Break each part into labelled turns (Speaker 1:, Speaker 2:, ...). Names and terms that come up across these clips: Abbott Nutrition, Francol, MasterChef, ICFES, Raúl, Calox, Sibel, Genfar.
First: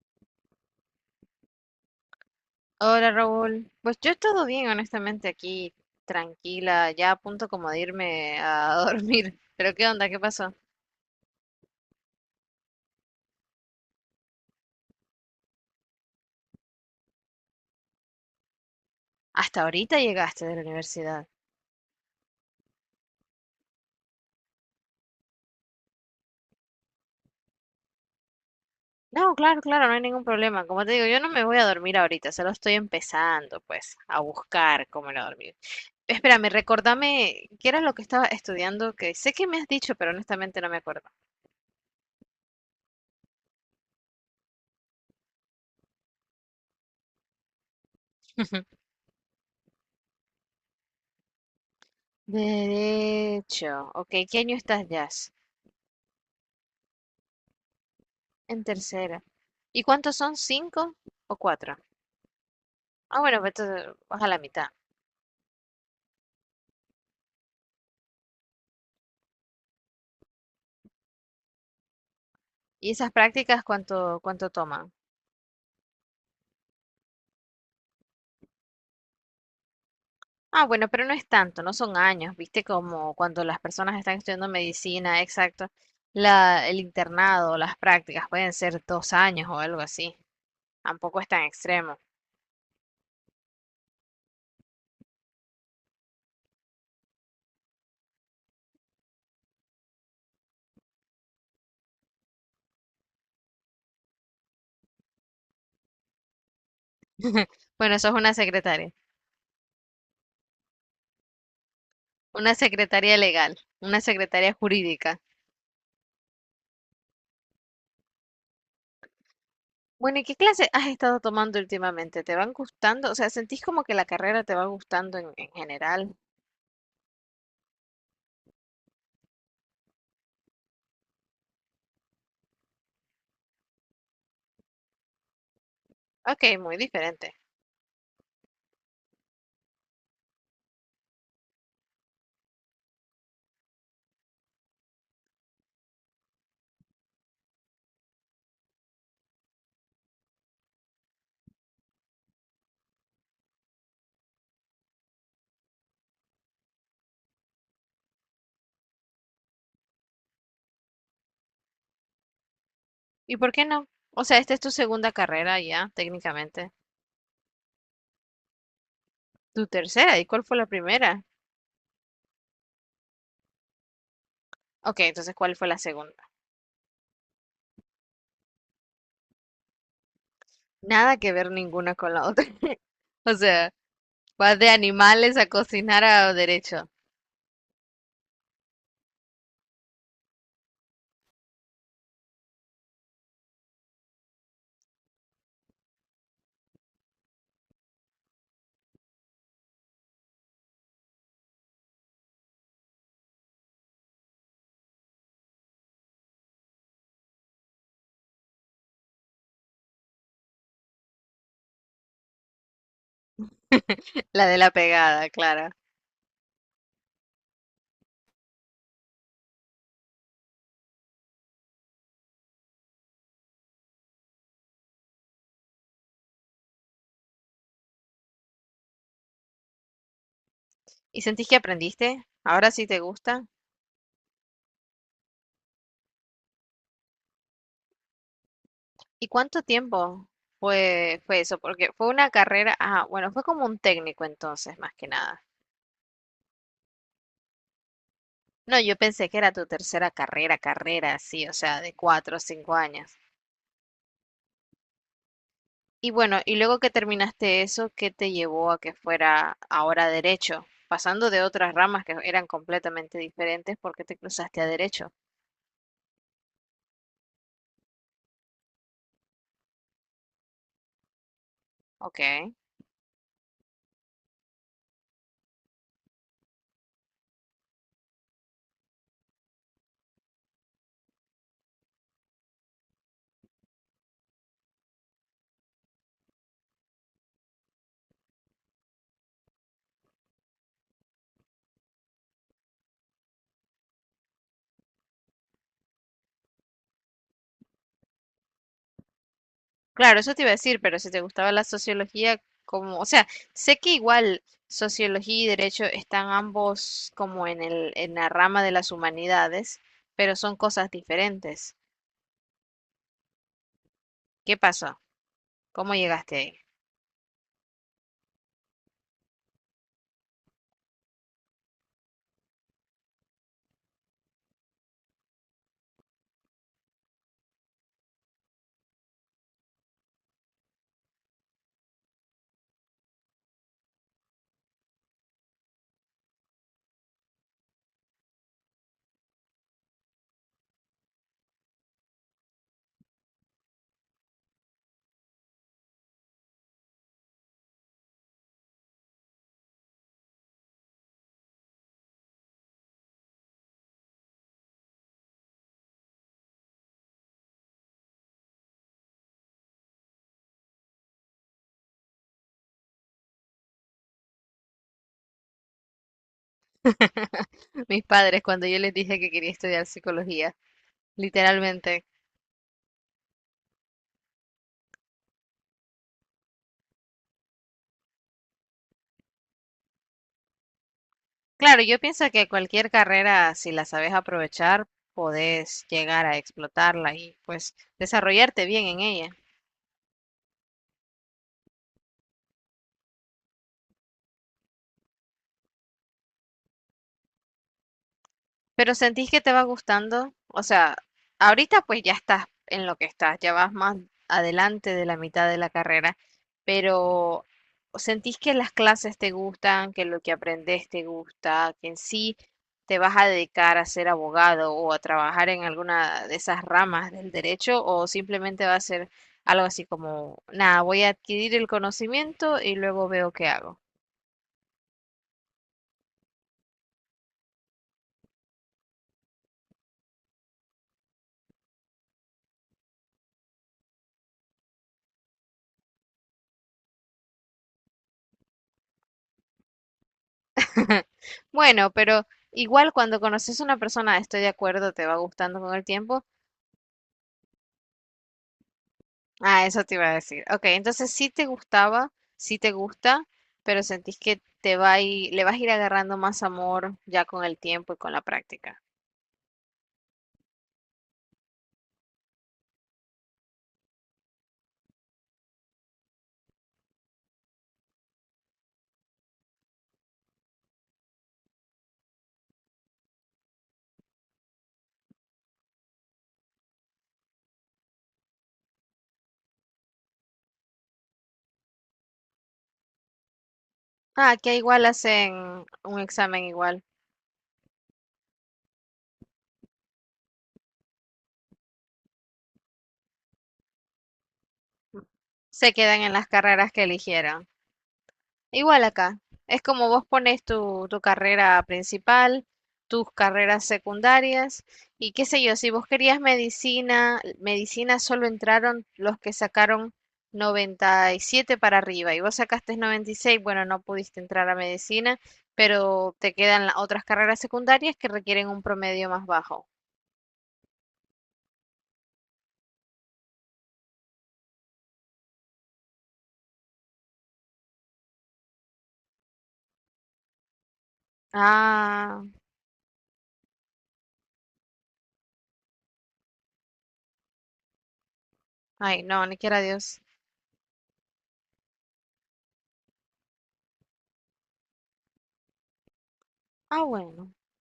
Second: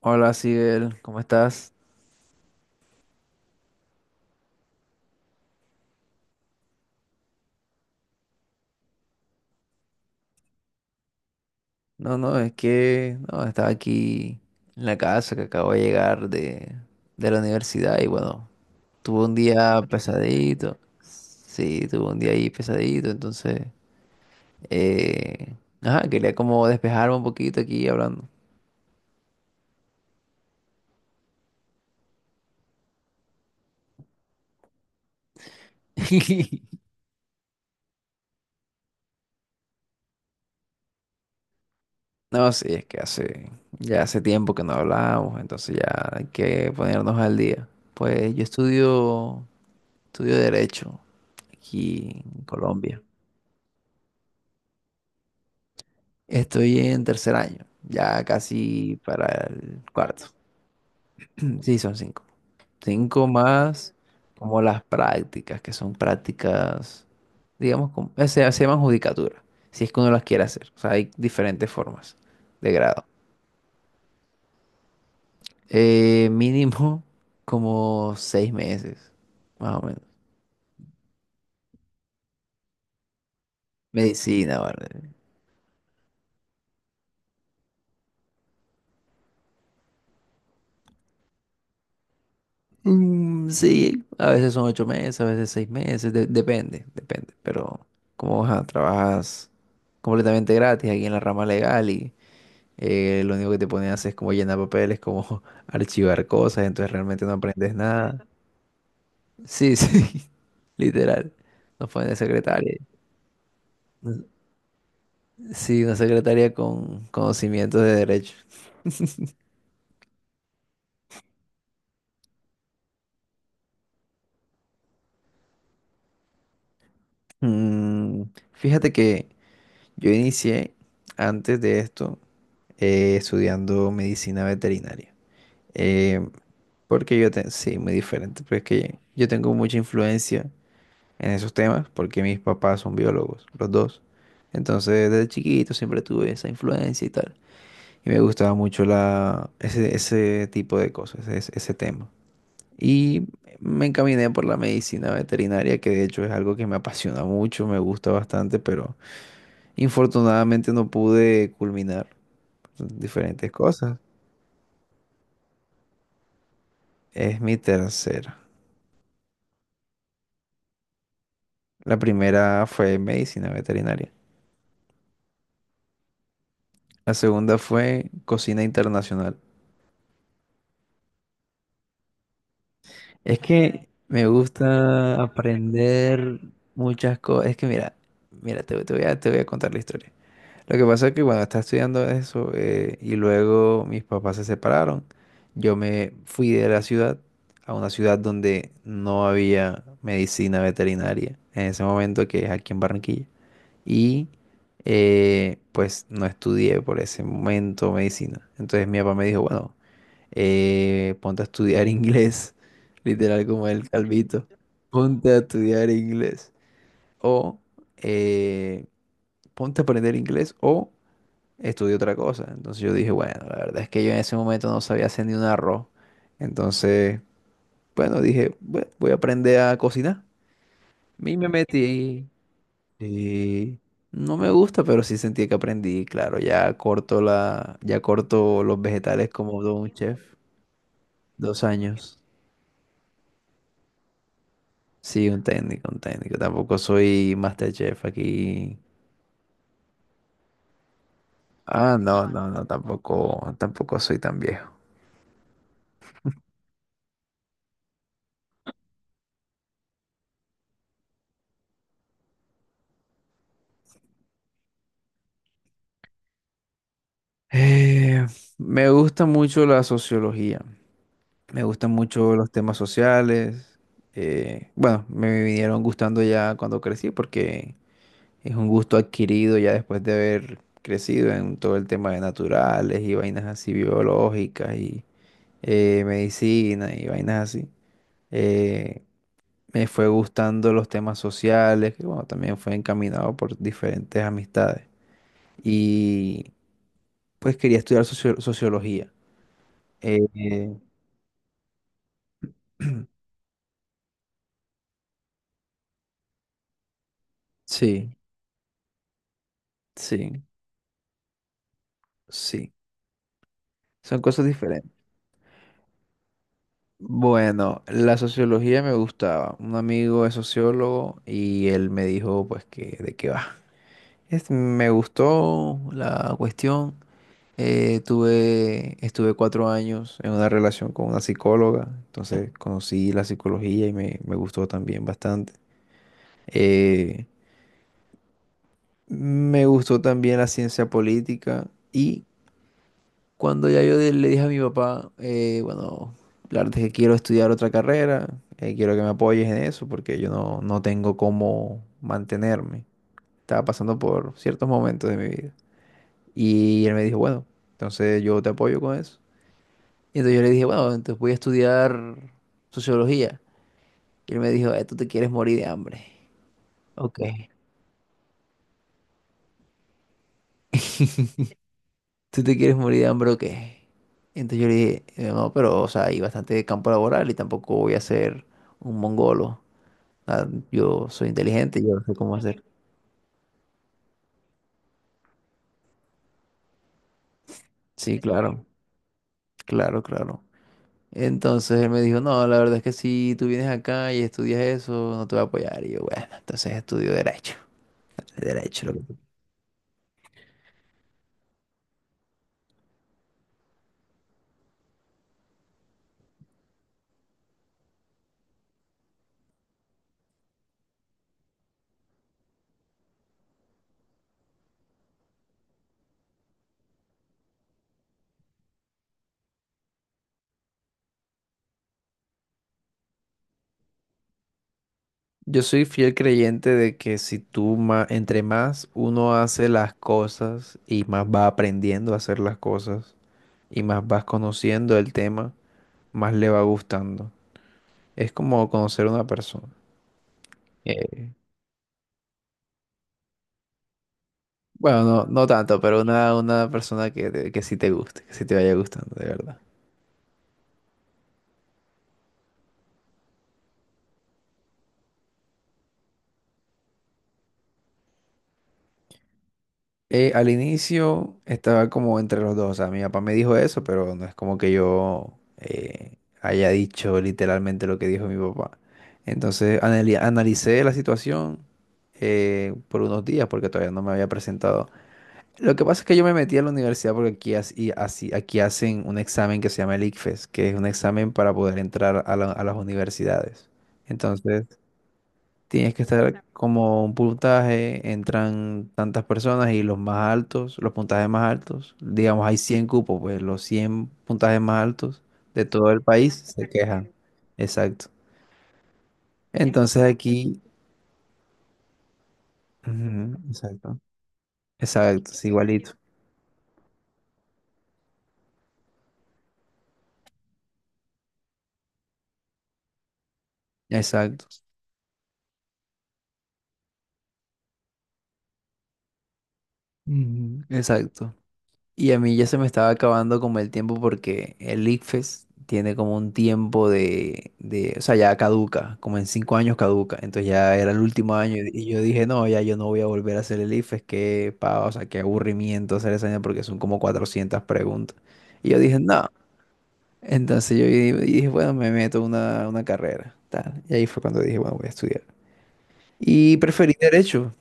Speaker 1: Hola, Sibel, ¿cómo estás?
Speaker 2: Hola Raúl, pues yo he estado bien honestamente aquí, tranquila, ya a punto como de irme a dormir. Pero ¿qué onda? ¿Qué pasó?
Speaker 1: No, no, es que no, estaba aquí en la casa que acabo de llegar de la universidad y bueno, tuve un
Speaker 2: Hasta
Speaker 1: día
Speaker 2: ahorita llegaste de la
Speaker 1: pesadito.
Speaker 2: universidad.
Speaker 1: Sí, tuve un día ahí pesadito, entonces, eh, ajá, quería como despejarme un poquito aquí hablando.
Speaker 2: No, claro, claro, no hay ningún problema. Como te digo, yo no me voy a dormir ahorita, solo estoy empezando pues a buscar cómo no dormir. Espérame, recordame, ¿qué era lo que estaba estudiando? Que sé que me has dicho, pero honestamente no me acuerdo.
Speaker 1: No, sí, es que hace, ya hace tiempo que no hablábamos, entonces ya hay que ponernos al día. Pues yo estudio, estudio derecho aquí en Colombia.
Speaker 2: Derecho, ok, ¿qué año estás ya?
Speaker 1: Estoy en 3.er año, ya
Speaker 2: En
Speaker 1: casi
Speaker 2: tercera.
Speaker 1: para el
Speaker 2: ¿Y cuántos
Speaker 1: cuarto.
Speaker 2: son? ¿Cinco o
Speaker 1: Sí,
Speaker 2: cuatro?
Speaker 1: son 5.
Speaker 2: Ah,
Speaker 1: 5
Speaker 2: bueno, pues entonces,
Speaker 1: más
Speaker 2: vas a la
Speaker 1: como
Speaker 2: mitad.
Speaker 1: las prácticas, que son prácticas, digamos, se llaman judicatura, si es que uno las quiere hacer. O sea, hay diferentes formas de
Speaker 2: ¿Y
Speaker 1: grado.
Speaker 2: esas prácticas cuánto toman?
Speaker 1: Mínimo como 6 meses, más o menos.
Speaker 2: Ah, bueno, pero no es tanto, no son años, ¿viste? Como cuando las personas están estudiando
Speaker 1: Medicina, ¿vale?
Speaker 2: medicina, exacto. La, el internado, las prácticas pueden ser dos años o algo así. Tampoco es tan extremo.
Speaker 1: Mm, sí, a veces son 8 meses, a veces 6 meses, depende, depende. Pero como ajá, trabajas completamente gratis aquí en la rama legal y lo único que te ponen a hacer es como llenar papeles, como archivar cosas, entonces realmente no aprendes
Speaker 2: Bueno, eso es
Speaker 1: nada. Sí, sí, literal. Nos ponen de
Speaker 2: una
Speaker 1: secretaria.
Speaker 2: secretaria legal, una
Speaker 1: Mm,
Speaker 2: secretaria jurídica.
Speaker 1: sí, una secretaria con conocimientos de derecho.
Speaker 2: Bueno, ¿y qué clase has estado tomando últimamente? ¿Te van gustando? O sea, ¿sentís como que la carrera te va gustando en general?
Speaker 1: Mm, fíjate que yo inicié antes de esto estudiando medicina veterinaria. Eh,
Speaker 2: Ok, muy diferente.
Speaker 1: sí, muy diferente, pero es que yo tengo mucha influencia en esos temas porque mis papás son biólogos, los dos. Entonces, desde chiquito siempre tuve esa influencia y tal. Y me gustaba mucho ese tipo de cosas, ese tema. Y me encaminé por la medicina veterinaria, que de hecho es algo que me apasiona mucho, me gusta bastante, pero infortunadamente no pude culminar
Speaker 2: ¿Y
Speaker 1: diferentes
Speaker 2: por qué no?
Speaker 1: cosas.
Speaker 2: O sea, esta es tu segunda carrera ya, técnicamente.
Speaker 1: Es mi tercera.
Speaker 2: Tu tercera, ¿y cuál fue la primera?
Speaker 1: La primera fue medicina veterinaria.
Speaker 2: Ok, entonces, ¿cuál fue la segunda?
Speaker 1: La segunda fue cocina internacional.
Speaker 2: Nada que ver ninguna con la otra. O
Speaker 1: Es
Speaker 2: sea,
Speaker 1: que me
Speaker 2: vas de
Speaker 1: gusta
Speaker 2: animales a cocinar a
Speaker 1: aprender
Speaker 2: derecho.
Speaker 1: muchas cosas. Es que mira, mira, te voy a contar la historia. Lo que pasa es que cuando estaba estudiando eso y luego mis papás se separaron, yo me fui de la ciudad a una ciudad donde no había medicina veterinaria en ese momento, que es aquí en Barranquilla. Y pues no estudié por ese momento medicina. Entonces mi papá me dijo, bueno, ponte a estudiar inglés, literal como el
Speaker 2: La
Speaker 1: calvito,
Speaker 2: de la
Speaker 1: ponte
Speaker 2: pegada,
Speaker 1: a
Speaker 2: claro.
Speaker 1: estudiar inglés o eh, ponte a aprender inglés o estudia otra cosa. Entonces yo dije, bueno, la verdad es que yo en ese momento no sabía hacer ni un arroz. Entonces, bueno, dije, "Bue- voy a aprender a cocinar.
Speaker 2: ¿Y
Speaker 1: Y
Speaker 2: sentís
Speaker 1: me
Speaker 2: que aprendiste?
Speaker 1: metí.
Speaker 2: ¿Ahora sí te gusta?
Speaker 1: Sí, no me gusta, pero sí sentí que aprendí, claro, ya corto ya corto los vegetales
Speaker 2: ¿Y
Speaker 1: como
Speaker 2: cuánto
Speaker 1: de un chef,
Speaker 2: tiempo fue eso?
Speaker 1: dos
Speaker 2: Porque fue
Speaker 1: años.
Speaker 2: una carrera, ah, bueno, fue como un técnico entonces, más que
Speaker 1: Sí, un
Speaker 2: nada.
Speaker 1: técnico, un técnico. Tampoco soy MasterChef aquí.
Speaker 2: No, yo pensé que era tu tercera carrera, sí, o sea, de
Speaker 1: Ah, no,
Speaker 2: cuatro o
Speaker 1: no, no,
Speaker 2: cinco años.
Speaker 1: tampoco, tampoco soy tan viejo.
Speaker 2: Y bueno, y luego que terminaste eso, ¿qué te llevó a que fuera ahora derecho? Pasando de otras ramas que eran completamente diferentes, ¿por qué te cruzaste a derecho?
Speaker 1: Eh, Me gusta mucho la sociología. Me gustan
Speaker 2: Ok.
Speaker 1: mucho los temas sociales. Bueno, me vinieron gustando ya cuando crecí, porque es un gusto adquirido ya después de haber crecido en todo el tema de naturales y vainas así biológicas y medicina y vainas así. Eh, Me fue gustando los temas sociales, que bueno, también fue encaminado por diferentes amistades. Y pues quería estudiar sociología.
Speaker 2: Claro, eso te iba a
Speaker 1: Eh,
Speaker 2: decir, pero si te gustaba la sociología, como, o sea, sé que igual sociología y derecho están ambos como en el, en
Speaker 1: sí,
Speaker 2: la rama de las humanidades, pero
Speaker 1: sí,
Speaker 2: son cosas diferentes.
Speaker 1: sí. Son cosas
Speaker 2: ¿Qué
Speaker 1: diferentes.
Speaker 2: pasó? ¿Cómo llegaste ahí?
Speaker 1: Bueno, la sociología me gustaba. Un amigo es sociólogo y él me dijo pues que de qué va. Me gustó la cuestión. Estuve 4 años en una relación con una psicóloga, entonces conocí la psicología y me gustó también bastante. Eh, Me gustó también la ciencia política. Y cuando ya yo le dije a mi papá, bueno, la verdad es que quiero estudiar otra carrera, quiero que me apoyes en eso porque yo no, no tengo cómo mantenerme. Estaba pasando por ciertos momentos de mi vida. Y él me dijo, bueno, entonces yo te apoyo con eso. Y entonces yo le dije, bueno, entonces voy a estudiar sociología. Y él me dijo, tú te quieres morir de hambre. Ok.
Speaker 2: Mis padres, cuando yo les dije que quería estudiar psicología, literalmente.
Speaker 1: ¿Tú te quieres morir de hambre o qué? Entonces yo le dije, no, pero, o sea, hay bastante campo laboral y tampoco voy a ser un mongolo. Ah, yo soy
Speaker 2: Claro,
Speaker 1: inteligente,
Speaker 2: yo
Speaker 1: yo sé
Speaker 2: pienso
Speaker 1: cómo
Speaker 2: que
Speaker 1: hacer.
Speaker 2: cualquier carrera, si la sabes aprovechar, podés llegar a explotarla y pues
Speaker 1: Sí, claro,
Speaker 2: desarrollarte bien en ella.
Speaker 1: claro, claro. Entonces él me dijo, no, la verdad es que si tú vienes acá y estudias eso, no te voy a apoyar. Y yo, bueno, entonces estudio derecho. Derecho, lo
Speaker 2: Pero
Speaker 1: que tú-".
Speaker 2: sentís que te va gustando, o sea, ahorita pues ya estás en lo que estás, ya vas más adelante de la mitad de la carrera, pero sentís que las clases te gustan, que lo que aprendes te gusta, que en sí te vas a dedicar a ser abogado o a trabajar en alguna de esas ramas del derecho o simplemente va a ser algo así como, nada, voy a adquirir el conocimiento y luego veo qué hago.
Speaker 1: Yo soy fiel creyente de que si tú más uno hace las cosas y más va aprendiendo a hacer las cosas y más vas conociendo el tema, más le va gustando. Es como conocer a una persona. Eh,
Speaker 2: Bueno, pero igual cuando conoces a una persona, estoy de acuerdo,
Speaker 1: Bueno,
Speaker 2: te va
Speaker 1: no, no
Speaker 2: gustando con
Speaker 1: tanto,
Speaker 2: el
Speaker 1: pero
Speaker 2: tiempo.
Speaker 1: una persona que, que sí te guste, que sí te vaya gustando, de verdad.
Speaker 2: Ah, eso te iba a decir. Ok, entonces sí te gustaba, sí te gusta, pero sentís que te va a ir- le vas a ir agarrando más amor ya con el tiempo y con la práctica.
Speaker 1: Al inicio estaba como entre los dos, o sea, mi papá me dijo eso, pero no es como que yo haya dicho literalmente lo que dijo mi papá. Entonces analicé la situación por unos días porque todavía no me había presentado. Lo que pasa es que yo me metí a la universidad porque aquí, aquí hacen un examen que se llama el ICFES, que es un examen para poder entrar a a las universidades.
Speaker 2: Ah, que
Speaker 1: Entonces...
Speaker 2: igual hacen
Speaker 1: Tienes
Speaker 2: un
Speaker 1: que estar
Speaker 2: examen igual.
Speaker 1: como un puntaje, entran tantas personas y los más altos, los puntajes más altos, digamos hay 100 cupos, pues los 100 puntajes más altos de
Speaker 2: Se
Speaker 1: todo
Speaker 2: quedan
Speaker 1: el
Speaker 2: en las
Speaker 1: país se
Speaker 2: carreras que
Speaker 1: quejan.
Speaker 2: eligieron.
Speaker 1: Exacto.
Speaker 2: Igual acá, es como
Speaker 1: Entonces
Speaker 2: vos pones
Speaker 1: aquí,
Speaker 2: tu, tu carrera principal, tus
Speaker 1: ujú,
Speaker 2: carreras
Speaker 1: exacto,
Speaker 2: secundarias y qué
Speaker 1: exacto,
Speaker 2: sé
Speaker 1: es
Speaker 2: yo, si vos
Speaker 1: igualito,
Speaker 2: querías medicina, medicina solo entraron los que sacaron 97 para arriba y vos sacaste 96, bueno, no pudiste
Speaker 1: exacto,
Speaker 2: entrar a medicina, pero te quedan las otras carreras secundarias que requieren un promedio más bajo.
Speaker 1: ujú, exacto. Y a mí ya se me estaba acabando como el tiempo, porque el ICFES tiene como un tiempo o sea, ya caduca, como en 5 años caduca. Entonces ya era el último año y yo
Speaker 2: Ah,
Speaker 1: dije, no, ya yo no voy a volver a hacer el ICFES, qué pava, o sea, qué aburrimiento hacer esa vaina porque son como 400 preguntas. Y yo dije,
Speaker 2: ay, no,
Speaker 1: no.
Speaker 2: ni quiera Dios.
Speaker 1: Entonces yo dije, bueno, me meto a una carrera, tal. Y ahí fue cuando dije, bueno, voy a estudiar. Y
Speaker 2: Ah,
Speaker 1: preferí
Speaker 2: bueno.
Speaker 1: derecho.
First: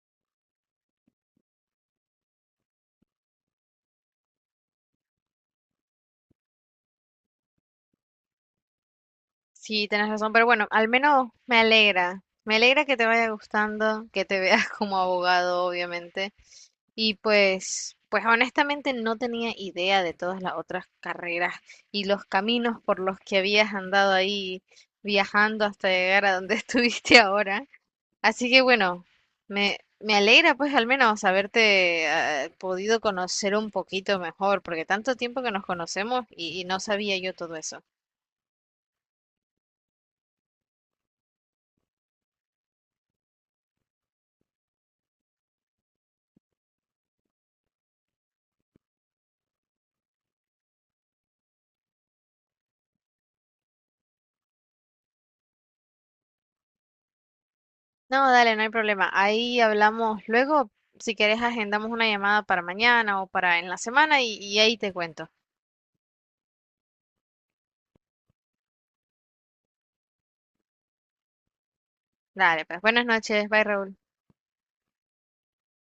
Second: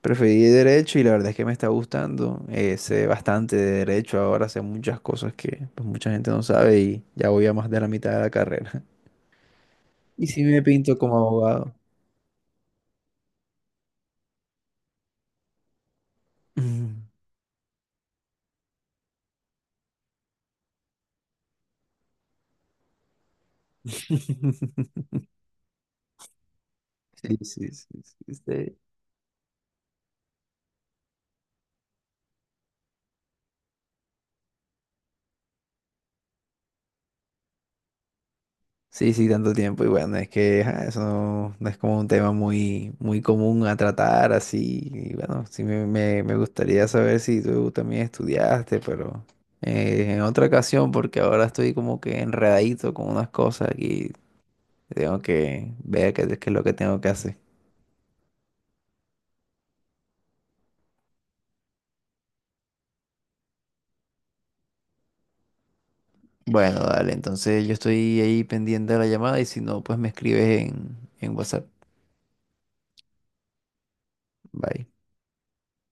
Speaker 1: Preferí derecho y la verdad es que me está gustando. Sé bastante de derecho ahora, sé muchas cosas que pues, mucha gente no sabe, y ya voy a más de la mitad de la carrera.
Speaker 2: Sí, tenés
Speaker 1: Y
Speaker 2: razón,
Speaker 1: sí
Speaker 2: pero
Speaker 1: me
Speaker 2: bueno, al
Speaker 1: pinto como
Speaker 2: menos me
Speaker 1: abogado.
Speaker 2: alegra. Me alegra que te vaya gustando, que te veas como abogado, obviamente.
Speaker 1: Ujú.
Speaker 2: Y pues, pues honestamente no tenía idea de todas las otras carreras y los caminos por los que habías andado ahí viajando hasta llegar a donde estuviste
Speaker 1: Sí,
Speaker 2: ahora.
Speaker 1: sí, sí, sí,
Speaker 2: Así que
Speaker 1: sí.
Speaker 2: bueno, me alegra pues al menos haberte podido conocer un poquito mejor, porque tanto tiempo que nos conocemos y no sabía yo todo eso.
Speaker 1: Sí, sí, tanto tiempo. Y bueno, es que ajá, eso no, no es como un tema muy, muy común a tratar así. Y bueno, sí me gustaría saber si tú también estudiaste, pero en otra ocasión, porque ahora estoy como que enredadito con unas cosas aquí. Tengo que ver qué, qué es lo que tengo que hacer.
Speaker 2: No, dale, no hay problema. Ahí hablamos luego. Si quieres, agendamos una llamada para mañana o para en la semana y ahí te cuento.
Speaker 1: Bueno, dale, entonces yo estoy ahí pendiente de la llamada y si no, pues me escribes en WhatsApp.
Speaker 2: Dale, pues buenas noches. Bye, Raúl.
Speaker 1: Bye.